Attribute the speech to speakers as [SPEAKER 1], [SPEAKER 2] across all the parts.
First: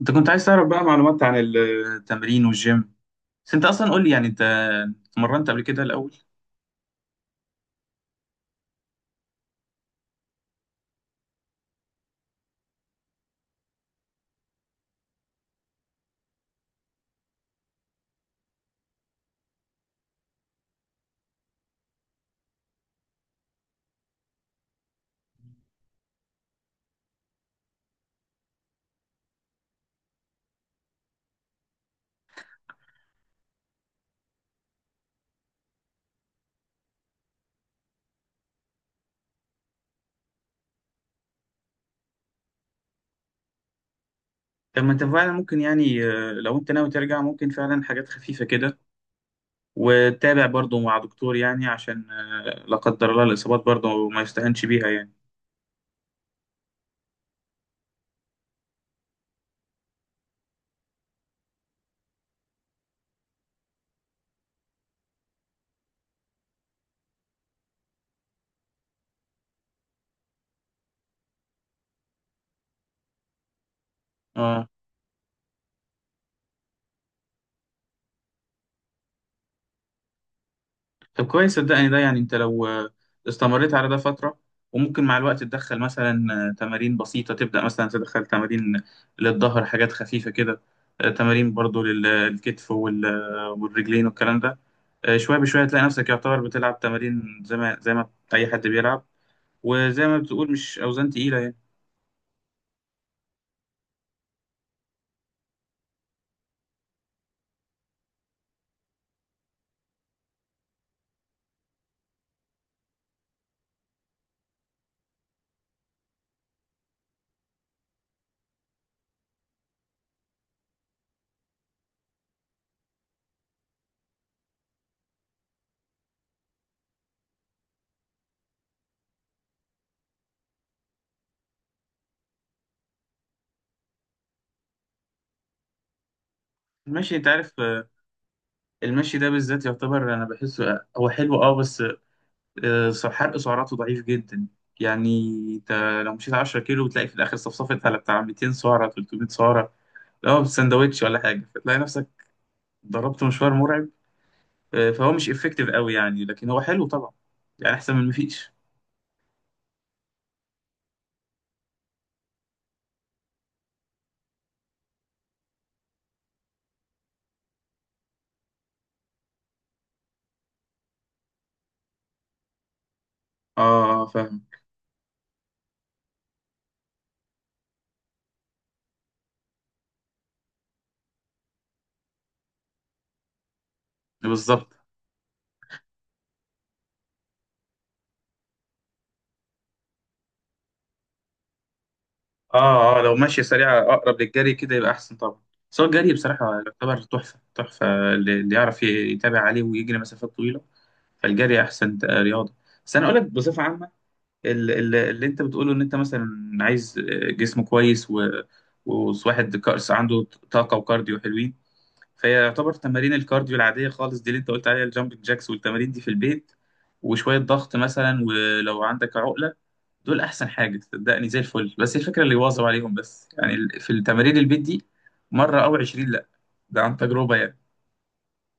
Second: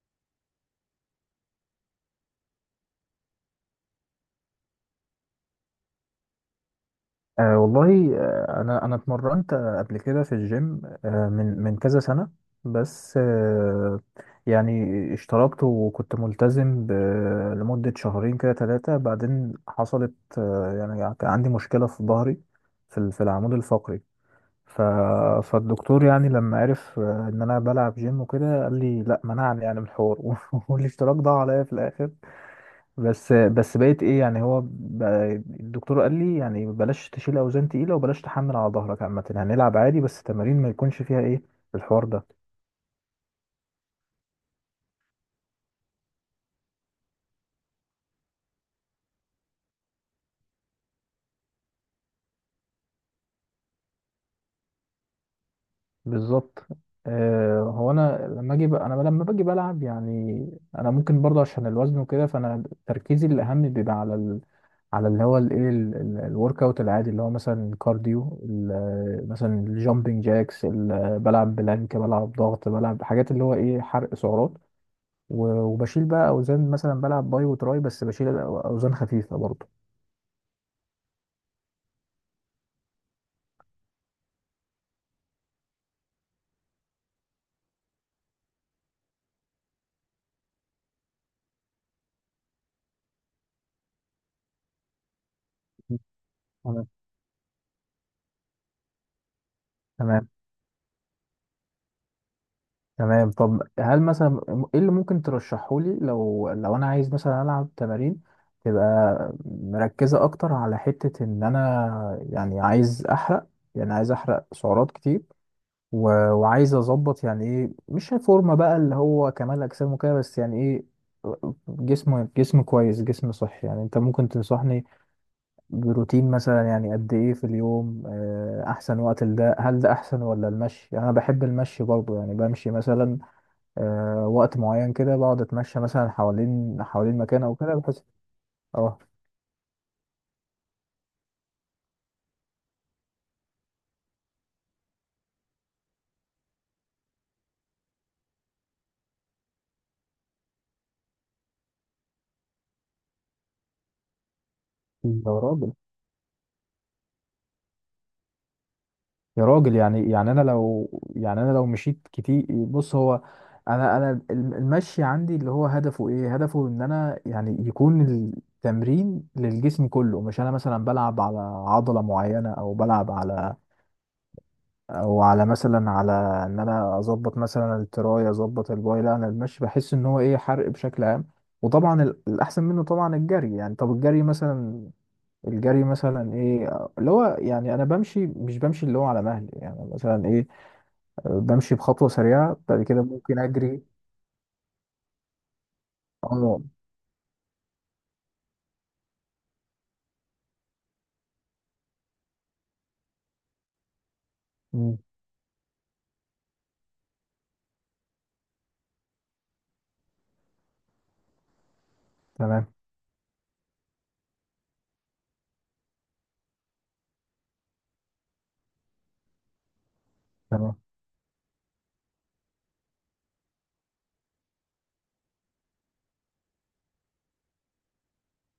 [SPEAKER 1] انت كنت عايز تعرف بقى معلومات عن التمرين والجيم. بس انت اصلا قول لي، يعني انت اتمرنت قبل كده الاول؟
[SPEAKER 2] أه والله، انا اتمرنت قبل كده في الجيم، من كذا سنة. بس يعني اشتركت وكنت ملتزم لمدة شهرين كده ثلاثة. بعدين حصلت يعني كان عندي مشكلة في ظهري، في في العمود الفقري. ف فالدكتور يعني لما عرف ان انا بلعب جيم وكده، قال لي لا، منعني يعني من الحوار والاشتراك ضاع عليا في الاخر. بس بقيت ايه؟ يعني هو الدكتور قال لي يعني بلاش تشيل اوزان تقيله، وبلاش تحمل على ظهرك عامه. هنلعب عادي بس تمارين ما يكونش فيها ايه، الحوار ده.
[SPEAKER 1] طب ما انت فعلا ممكن، يعني لو انت ناوي ترجع ممكن فعلا حاجات خفيفه كده، وتتابع برضو مع دكتور، يعني عشان لا قدر الله الاصابات برضو ما يستهنش بيها يعني.
[SPEAKER 2] بالظبط. آه، هو انا انا لما باجي بلعب، يعني انا ممكن برضه عشان الوزن وكده، فانا تركيزي الاهم بيبقى على على اللي هو الايه، الورك اوت العادي، اللي هو مثلا الكارديو، مثلا الجامبنج جاكس، بلعب بلانك، بلعب ضغط، بلعب حاجات اللي هو ايه، حرق سعرات.
[SPEAKER 1] اه.
[SPEAKER 2] وبشيل بقى اوزان، مثلا بلعب باي وتراي بس بشيل اوزان خفيفه برضه.
[SPEAKER 1] طب كويس. صدقني ده، يعني انت لو استمريت على ده فتره وممكن مع الوقت تدخل مثلا تمارين بسيطه، تبدا مثلا تدخل تمارين للظهر، حاجات خفيفه كده. تمارين برضو للكتف والرجلين والكلام ده. شوية بشوية تلاقي نفسك يعتبر بتلعب
[SPEAKER 2] تمام.
[SPEAKER 1] تمارين زي ما أي حد بيلعب. وزي ما
[SPEAKER 2] تمام،
[SPEAKER 1] بتقول، مش أوزان تقيلة يعني.
[SPEAKER 2] تمام. طب هل مثلا ايه اللي ممكن ترشحه لي، لو انا عايز مثلا العب تمارين تبقى مركزة اكتر على حتة ان انا يعني عايز احرق، يعني عايز احرق سعرات كتير، وعايز اظبط يعني ايه، مش فورمة بقى اللي هو كمال اجسام وكده، بس يعني ايه، جسم، جسم كويس، جسم صحي. يعني انت ممكن تنصحني بروتين مثلا؟ يعني قد ايه في اليوم؟ احسن وقت لده؟ هل ده احسن ولا المشي؟ يعني انا بحب المشي برضو، يعني بمشي مثلا وقت معين كده، بقعد اتمشى مثلا حوالين
[SPEAKER 1] المشي،
[SPEAKER 2] حوالين
[SPEAKER 1] أنت
[SPEAKER 2] مكان او
[SPEAKER 1] عارف،
[SPEAKER 2] كده، بحس. اه،
[SPEAKER 1] المشي ده بالذات يعتبر أنا بحسه، هو حلو، بس حرق سعراته ضعيف جدا يعني. أنت لو مشيت 10 كيلو بتلاقي في الآخر صفصفت على بتاع 200 سعرة 300 سعرة، لا سندوتش ولا حاجة، فتلاقي نفسك ضربت مشوار مرعب. فهو مش
[SPEAKER 2] يا
[SPEAKER 1] إفكتيف
[SPEAKER 2] راجل،
[SPEAKER 1] قوي يعني، لكن هو حلو طبعا، يعني أحسن من مفيش.
[SPEAKER 2] يا راجل. يعني انا لو، يعني انا لو مشيت كتير، بص هو انا، المشي عندي اللي هو هدفه ايه، هدفه ان انا يعني يكون التمرين للجسم كله، مش انا مثلا بلعب على عضلة معينة، او بلعب على،
[SPEAKER 1] أه، فاهم.
[SPEAKER 2] او على مثلا على ان انا اظبط مثلا التراي، اظبط الباي. لا، انا المشي بحس ان هو ايه، حرق بشكل عام. وطبعا الاحسن منه طبعا الجري. يعني طب الجري
[SPEAKER 1] بالظبط.
[SPEAKER 2] مثلا، الجري مثلا ايه اللي هو، يعني انا بمشي مش بمشي اللي هو على مهلي، يعني مثلا ايه، بمشي بخطوه سريعه، بعد
[SPEAKER 1] اه،
[SPEAKER 2] كده
[SPEAKER 1] اه، لو
[SPEAKER 2] ممكن
[SPEAKER 1] ماشية سريعة
[SPEAKER 2] اجري.
[SPEAKER 1] اقرب للجري كده يبقى احسن طبعا. بس هو الجري بصراحة
[SPEAKER 2] اه.
[SPEAKER 1] يعتبر تحفة تحفة. اللي يعرف يتابع عليه ويجري مسافات طويلة، فالجري احسن رياضة. بس انا اقول لك بصفة عامة،
[SPEAKER 2] أمم،
[SPEAKER 1] اللي انت بتقوله ان انت مثلا عايز جسم كويس، وواحد كأس عنده، طاقة وكارديو حلوين. فهي
[SPEAKER 2] تمام.
[SPEAKER 1] يعتبر تمارين الكارديو العادية خالص دي اللي انت قلت عليها، الجامبنج جاكس والتمارين دي في البيت، وشوية ضغط مثلا، ولو عندك عقلة، دول احسن
[SPEAKER 2] تمام.
[SPEAKER 1] حاجه صدقني، زي الفل. بس الفكره اللي يواظب عليهم، بس يعني في التمارين البيت دي، مره او 20، لا، ده عن تجربه يعني.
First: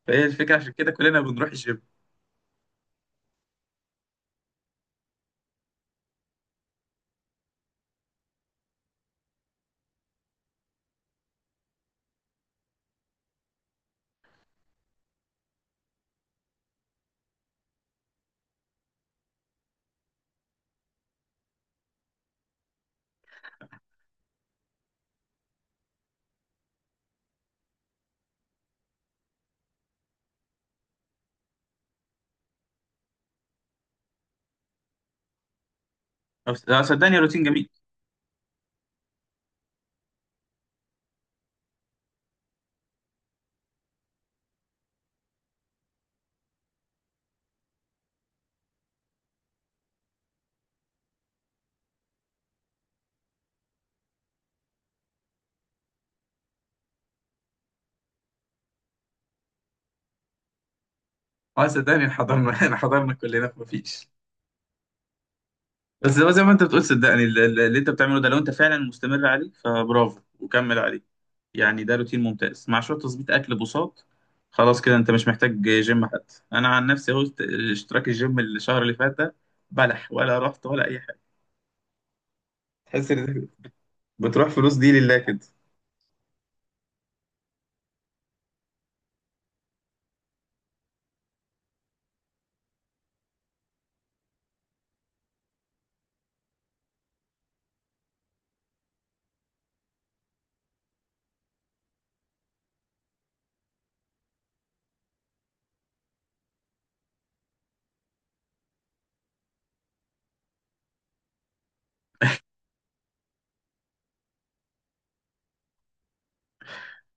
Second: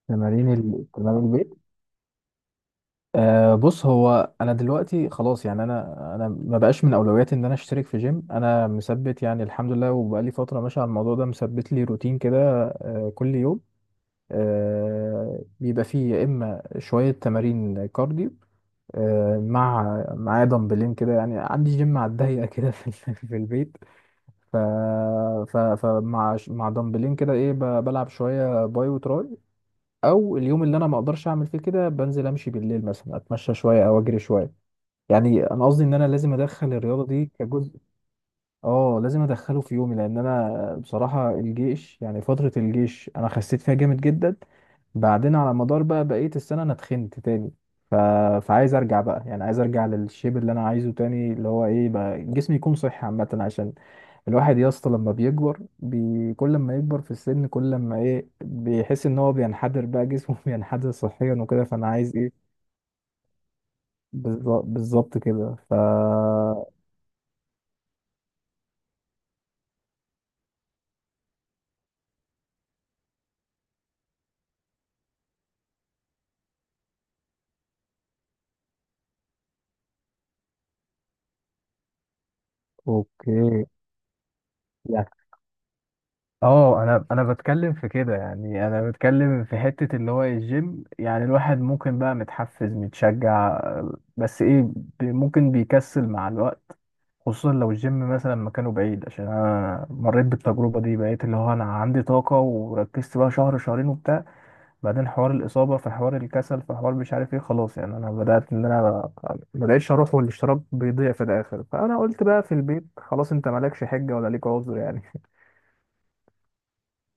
[SPEAKER 1] فهي
[SPEAKER 2] تمارين
[SPEAKER 1] الفكره عشان كده كلنا
[SPEAKER 2] تمارين
[SPEAKER 1] بنروح
[SPEAKER 2] البيت.
[SPEAKER 1] الجيم.
[SPEAKER 2] أه، بص، هو انا دلوقتي خلاص، يعني انا ما بقاش من اولوياتي ان انا اشترك في جيم. انا مثبت يعني، الحمد لله، وبقالي فتره ماشي على الموضوع ده، مثبت لي روتين كده. أه، كل يوم أه بيبقى فيه يا اما شويه تمارين كارديو، أه معايا دمبلين كده، يعني عندي جيم على الضيقه كده في في البيت. ف ف فمع مع دمبلين كده ايه، بلعب شويه باي وتراي، او اليوم اللي انا ما اقدرش اعمل فيه كده بنزل امشي بالليل مثلا، اتمشى شويه او اجري شويه. يعني انا قصدي ان انا لازم ادخل الرياضه
[SPEAKER 1] صدقني
[SPEAKER 2] دي
[SPEAKER 1] روتين جميل.
[SPEAKER 2] كجزء، اه لازم ادخله في يومي. لان انا بصراحه الجيش، يعني فتره الجيش انا خسيت فيها جامد جدا، بعدين على مدار بقى بقيه السنه انا اتخنت تاني. ف... فعايز ارجع بقى، يعني عايز ارجع للشيب اللي انا عايزه تاني، اللي هو ايه بقى، جسمي يكون صحي عامه. عشان الواحد يا اسطى كل ما يكبر في السن كل ما ايه بيحس ان هو بينحدر بقى، جسمه بينحدر صحيا وكده،
[SPEAKER 1] اه
[SPEAKER 2] فانا
[SPEAKER 1] صدقني
[SPEAKER 2] عايز
[SPEAKER 1] حضرنا
[SPEAKER 2] ايه،
[SPEAKER 1] احنا حضرنا كلنا، مفيش.
[SPEAKER 2] بالظبط كده.
[SPEAKER 1] بس هو زي ما انت بتقول، صدقني اللي انت بتعمله ده، لو انت فعلا مستمر عليه فبرافو وكمل عليه. يعني ده روتين ممتاز، مع شويه تظبيط اكل بساط. خلاص كده انت مش محتاج جيم. حتى انا عن نفسي اهو، اشتراك الجيم الشهر اللي فات ده، بلح، ولا رحت ولا اي حاجه. تحس ان
[SPEAKER 2] اوكي.
[SPEAKER 1] بتروح فلوس دي
[SPEAKER 2] يعني
[SPEAKER 1] لله كده.
[SPEAKER 2] اه، انا بتكلم في كده، يعني انا بتكلم في حتة اللي هو الجيم. يعني الواحد ممكن بقى متحفز متشجع، بس ايه، ممكن بيكسل مع الوقت، خصوصا لو الجيم مثلا مكانه بعيد. عشان انا مريت بالتجربة دي، بقيت اللي هو انا عندي طاقة وركزت بقى شهر شهرين وبتاع، بعدين حوار الإصابة، في حوار الكسل، في حوار مش عارف ايه، خلاص يعني انا بدأت ان انا ما بقتش اروح، والاشتراك بيضيع في الاخر. فانا قلت بقى في البيت خلاص، انت مالكش حجة ولا ليك عذر يعني.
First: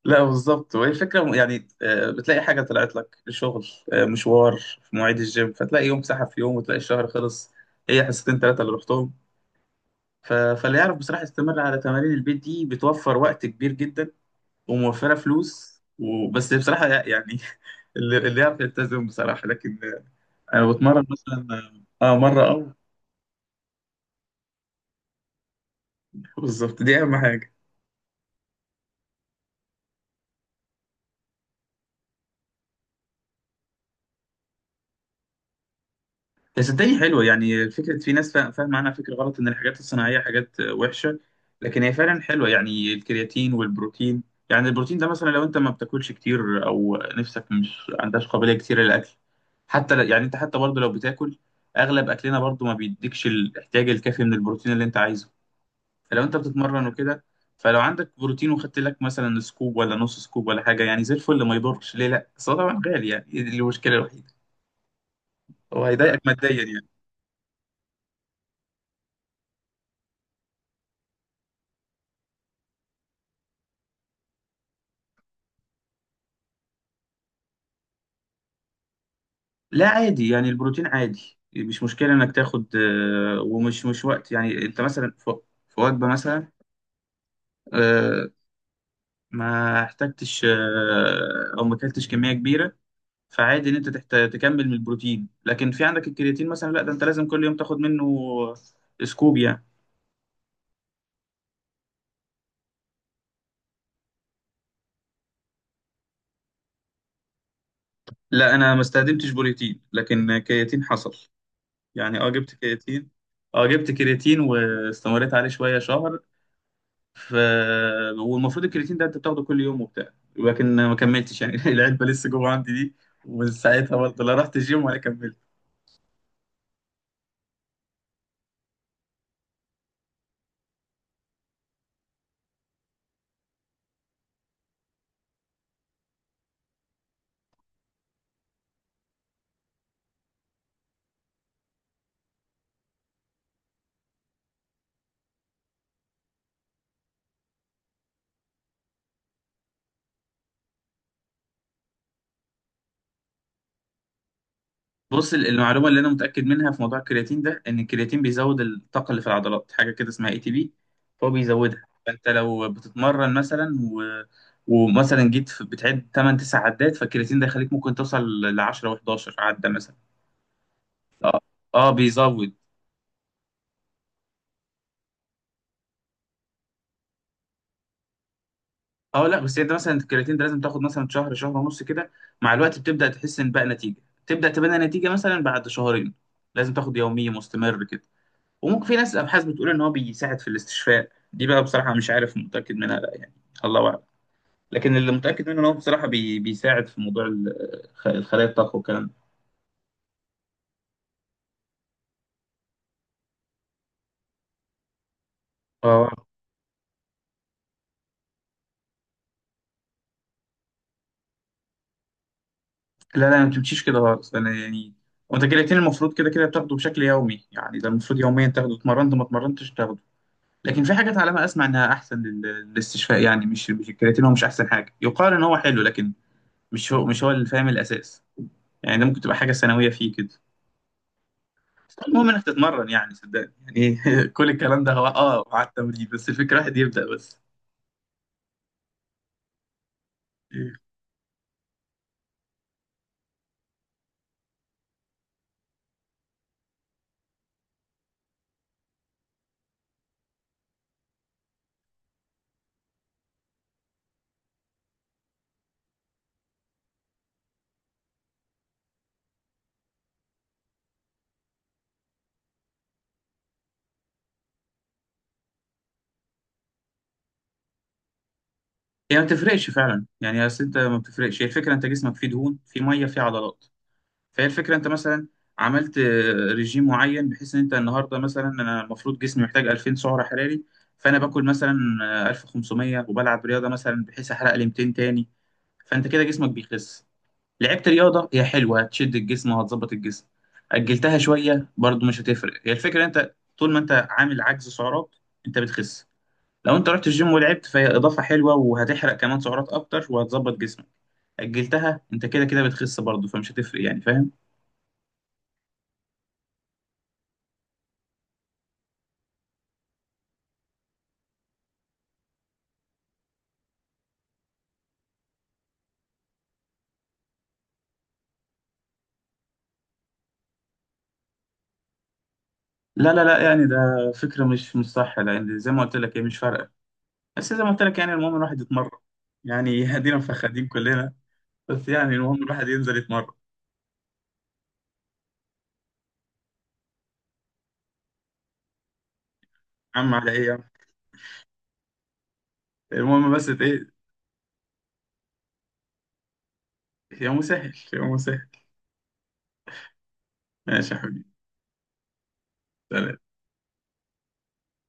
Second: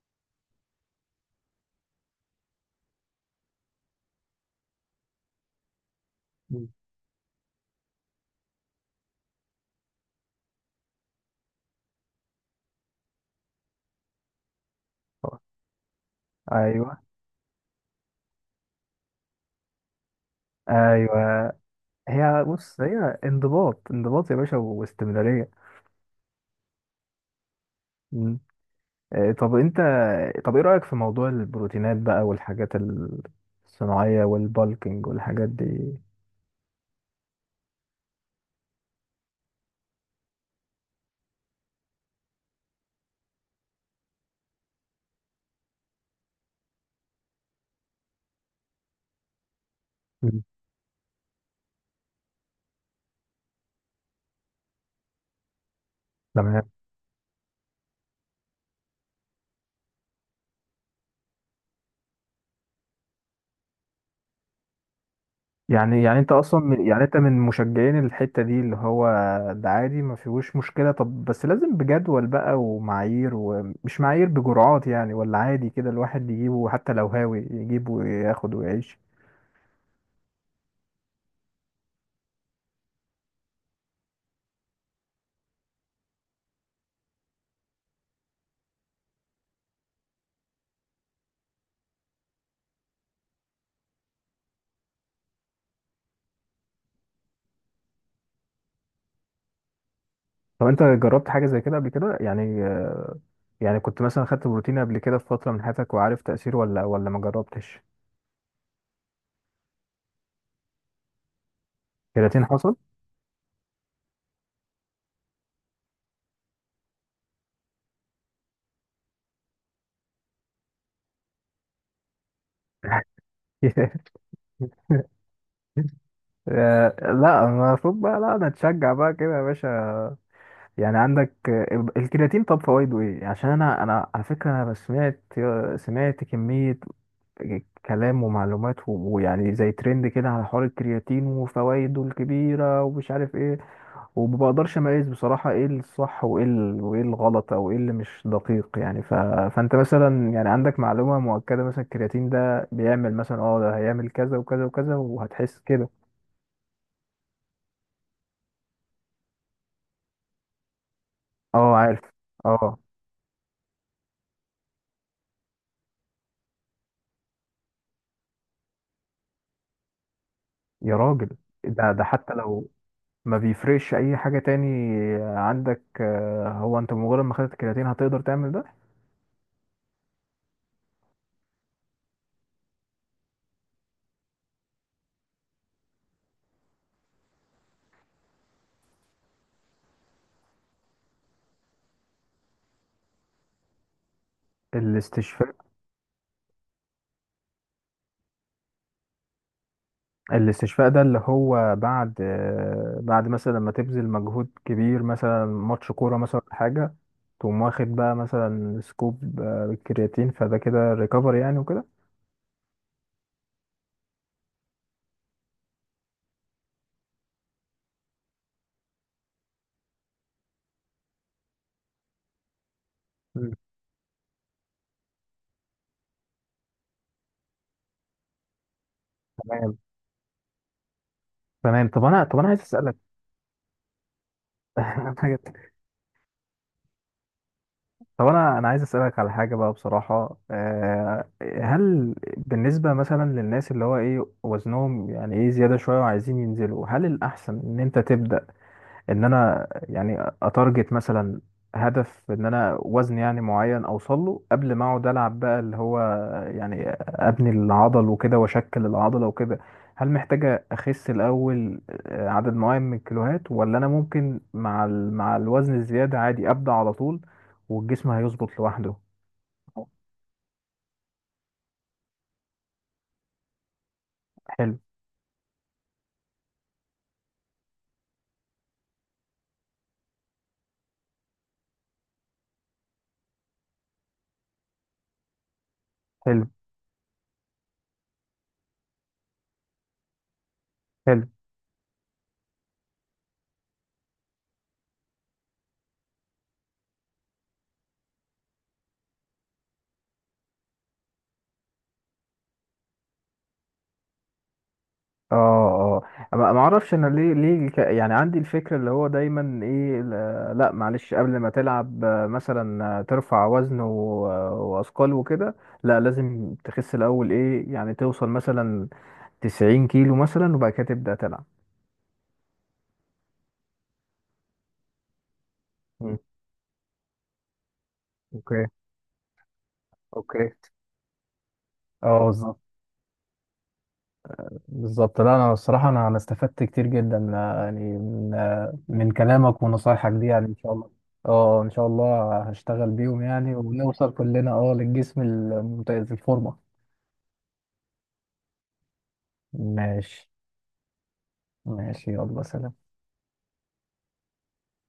[SPEAKER 1] لا بالظبط، وهي الفكرة، يعني بتلاقي حاجة طلعت لك شغل، مشوار في مواعيد الجيم، فتلاقي يوم سحب في يوم
[SPEAKER 2] مم.
[SPEAKER 1] وتلاقي الشهر خلص. هي حصتين ثلاثة اللي رحتهم. فاللي يعرف بصراحة يستمر على تمارين البيت دي، بتوفر وقت كبير جدا وموفرة فلوس وبس بصراحة
[SPEAKER 2] ايوه،
[SPEAKER 1] يعني اللي يعرف يلتزم بصراحة. لكن أنا بتمرن مثلا
[SPEAKER 2] ايوه. هي
[SPEAKER 1] مرة أو
[SPEAKER 2] بص، هي انضباط، انضباط يا باشا، واستمراريه.
[SPEAKER 1] بالظبط، دي أهم حاجة.
[SPEAKER 2] مم. طب انت، طب ايه رايك في موضوع البروتينات بقى والحاجات الصناعيه والبالكينج والحاجات دي؟
[SPEAKER 1] بس صدقني حلوة. يعني فكرة في ناس فاهمة عنها فكرة غلط، إن الحاجات الصناعية حاجات وحشة. لكن هي فعلا حلوة يعني، الكرياتين والبروتين. يعني البروتين ده مثلا، لو أنت ما بتاكلش كتير أو نفسك مش عندهاش قابلية كتير للأكل، حتى يعني أنت
[SPEAKER 2] مم.
[SPEAKER 1] حتى برضه لو بتاكل، أغلب أكلنا برضه ما بيديكش الاحتياج الكافي من البروتين اللي أنت عايزه. فلو أنت
[SPEAKER 2] تمام.
[SPEAKER 1] بتتمرن وكده، فلو عندك بروتين وخدت لك مثلا سكوب ولا نص سكوب ولا حاجة، يعني زي الفل ما يضرش ليه. لأ بس هو طبعا غالي يعني، دي المشكلة الوحيدة. هو
[SPEAKER 2] يعني،
[SPEAKER 1] هيضايقك ماديا يعني.
[SPEAKER 2] يعني انت من مشجعين الحته دي، اللي هو ده عادي، ما فيهوش مشكله. طب بس لازم بجدول بقى ومعايير، ومش معايير، بجرعات يعني؟ ولا عادي كده الواحد يجيبه حتى لو هاوي، يجيبه وياخد ويعيش؟
[SPEAKER 1] لا عادي، يعني البروتين عادي مش مشكلة إنك تاخد، ومش مش وقت يعني، أنت مثلا في وجبة مثلا، آه، ما احتجتش أو ما اكلتش كمية كبيرة. فعادي إن أنت تحت تكمل من البروتين. لكن في عندك الكرياتين مثلا، لا ده أنت لازم كل يوم تاخد منه سكوب يعني.
[SPEAKER 2] طب انت جربت حاجه زي كده قبل كده يعني، يعني كنت مثلا خدت بروتين قبل كده في فتره من حياتك وعارف تاثيره، ولا ما جربتش؟
[SPEAKER 1] لا أنا ما استخدمتش بروتين، لكن كرياتين حصل. يعني أه
[SPEAKER 2] كرياتين
[SPEAKER 1] جبت
[SPEAKER 2] حصل.
[SPEAKER 1] كرياتين أه جبت كرياتين واستمريت عليه شوية شهر. ف والمفروض الكرياتين ده انت بتاخده كل يوم وبتاع، لكن ما كملتش يعني العلبه لسه جوه عندي دي. ومن ساعتها برضه، لا رحت الجيم ولا كملت.
[SPEAKER 2] لا، المفروض بقى، لا انا اتشجع بقى كده يا باشا. يعني عندك الكرياتين، طب فوائده ايه؟ عشان انا على فكره، انا سمعت كميه كلام ومعلومات، ويعني زي ترند كده على حوار الكرياتين وفوائده الكبيره ومش عارف ايه. وما بقدرش اميز بصراحه ايه الصح وايه وايه الغلط، او ايه اللي مش دقيق يعني. فانت مثلا يعني عندك معلومه مؤكده مثلا الكرياتين ده بيعمل مثلا، اه ده هيعمل كذا وكذا وكذا
[SPEAKER 1] بص،
[SPEAKER 2] وهتحس
[SPEAKER 1] المعلومه
[SPEAKER 2] كده؟
[SPEAKER 1] اللي انا متاكد منها في موضوع الكرياتين ده، ان الكرياتين بيزود الطاقه اللي في العضلات، حاجه كده اسمها ATP. فهو
[SPEAKER 2] اه،
[SPEAKER 1] بيزودها.
[SPEAKER 2] عارف.
[SPEAKER 1] فانت لو
[SPEAKER 2] اه،
[SPEAKER 1] بتتمرن مثلا ومثلا جيت في بتعد 8 9 عدات، فالكرياتين ده يخليك ممكن توصل ل 10 و11 عده مثلا.
[SPEAKER 2] يا راجل.
[SPEAKER 1] اه اه،
[SPEAKER 2] ده، حتى
[SPEAKER 1] بيزود.
[SPEAKER 2] لو ما بيفرقش اي حاجه تاني؟ عندك هو انت بمجرد ما خدت الكرياتين هتقدر تعمل ده؟
[SPEAKER 1] اه لا بس انت مثلا الكرياتين ده، لازم تاخد مثلا شهر شهر ونص كده. مع الوقت بتبدا تحس ان بقى نتيجه، تبدا تبان نتيجه مثلا بعد شهرين. لازم تاخد يومي مستمر كده. وممكن، في ناس الابحاث بتقول ان هو بيساعد في الاستشفاء، دي بقى بصراحه مش عارف متاكد منها لا يعني، الله اعلم. لكن اللي متاكد
[SPEAKER 2] الاستشفاء،
[SPEAKER 1] منه ان هو بصراحه بيساعد في موضوع الخلايا الطاقه والكلام ده.
[SPEAKER 2] الاستشفاء ده اللي هو بعد بعد مثلا لما تبذل مجهود كبير، مثلا ماتش
[SPEAKER 1] اه،
[SPEAKER 2] كورة مثلا ولا حاجة، تقوم واخد بقى مثلا سكوب كرياتين، فده كده ريكفري يعني وكده؟
[SPEAKER 1] لا لا ما تمشيش كده خالص، انا يعني وانت الكرياتين المفروض كده كده بتاخده بشكل يومي يعني، ده المفروض يوميا تاخده، اتمرنت ما اتمرنتش تاخده. لكن في حاجات على ما اسمع انها احسن للاستشفاء يعني.
[SPEAKER 2] مم.
[SPEAKER 1] مش الكرياتين هو مش احسن حاجه، يقال ان هو حلو لكن مش هو اللي فاهم الاساس يعني، ده ممكن تبقى حاجه
[SPEAKER 2] تمام.
[SPEAKER 1] ثانويه فيه كده.
[SPEAKER 2] تمام، طب انا،
[SPEAKER 1] المهم
[SPEAKER 2] طب
[SPEAKER 1] انك
[SPEAKER 2] انا عايز
[SPEAKER 1] تتمرن
[SPEAKER 2] اسالك.
[SPEAKER 1] يعني، صدقني يعني كل الكلام ده هو
[SPEAKER 2] حاجة.
[SPEAKER 1] على التمرين بس، الفكره واحد يبدا بس.
[SPEAKER 2] طب انا عايز اسالك على حاجه بقى بصراحه.
[SPEAKER 1] إيه.
[SPEAKER 2] هل بالنسبه مثلا للناس اللي هو ايه وزنهم يعني ايه زياده شويه وعايزين ينزلوا، هل الاحسن ان انت تبدا، ان انا يعني اتارجت مثلا هدف ان انا وزن يعني معين اوصل له قبل ما اقعد العب بقى اللي هو، يعني ابني العضل وكده واشكل العضله وكده؟ هل محتاجه اخس الاول عدد معين من الكيلوهات، ولا انا ممكن مع مع الوزن الزياده عادي ابدا على طول والجسم هيظبط لوحده؟
[SPEAKER 1] هي ما بتفرقش فعلا يعني، اصل انت ما بتفرقش، هي الفكره انت جسمك فيه دهون فيه ميه فيه عضلات. فهي الفكرة،
[SPEAKER 2] حلو.
[SPEAKER 1] انت مثلا عملت رجيم معين، بحيث ان انت النهاردة مثلا، انا المفروض جسمي محتاج 2000 سعرة حراري، فانا باكل مثلا 1500، وبلعب رياضة مثلا بحيث احرق لي 200 تاني. فانت كده
[SPEAKER 2] حلو.
[SPEAKER 1] جسمك بيخس. لعبت رياضة، هي حلوة هتشد الجسم وهتظبط الجسم. أجلتها
[SPEAKER 2] حلو.
[SPEAKER 1] شوية برضو مش هتفرق، هي الفكرة انت طول ما انت عامل عجز سعرات انت بتخس. لو انت رحت الجيم ولعبت، فهي إضافة حلوة وهتحرق كمان سعرات أكتر وهتظبط جسمك. أجلتها، انت كده كده بتخس برضو فمش هتفرق يعني، فاهم؟
[SPEAKER 2] اه، اه، ما اعرفش انا، ليه يعني عندي الفكره اللي هو دايما ايه، لا معلش، قبل ما تلعب مثلا ترفع وزن واثقال وكده، لا لازم تخس الاول ايه يعني، توصل مثلا 90 كيلو مثلا وبعد كده تبدا تلعب.
[SPEAKER 1] لا لا لا، يعني ده فكرة مش صح، لأن زي ما قلت لك
[SPEAKER 2] مم.
[SPEAKER 1] هي مش فارقة. بس زي ما قلت لك، يعني المهم الواحد
[SPEAKER 2] اوكي.
[SPEAKER 1] يتمرن يعني هدينا
[SPEAKER 2] اوكي.
[SPEAKER 1] مفخدين كلنا. بس يعني
[SPEAKER 2] اه،
[SPEAKER 1] المهم
[SPEAKER 2] بالظبط.
[SPEAKER 1] الواحد ينزل يتمرن.
[SPEAKER 2] بالظبط. لا، انا الصراحه انا استفدت كتير جدا، يعني من من كلامك ونصايحك
[SPEAKER 1] عم
[SPEAKER 2] دي
[SPEAKER 1] على إيه
[SPEAKER 2] يعني.
[SPEAKER 1] يا
[SPEAKER 2] ان
[SPEAKER 1] عم.
[SPEAKER 2] شاء الله. اه، ان شاء الله هشتغل بيهم
[SPEAKER 1] المهم بس
[SPEAKER 2] يعني،
[SPEAKER 1] إيه،
[SPEAKER 2] ونوصل كلنا اه للجسم الممتاز، الفورمه.
[SPEAKER 1] يومه سهل يومه سهل.
[SPEAKER 2] ماشي.
[SPEAKER 1] ماشي يا حبيبي.
[SPEAKER 2] ماشي، يلا سلام.
[SPEAKER 1] سلام.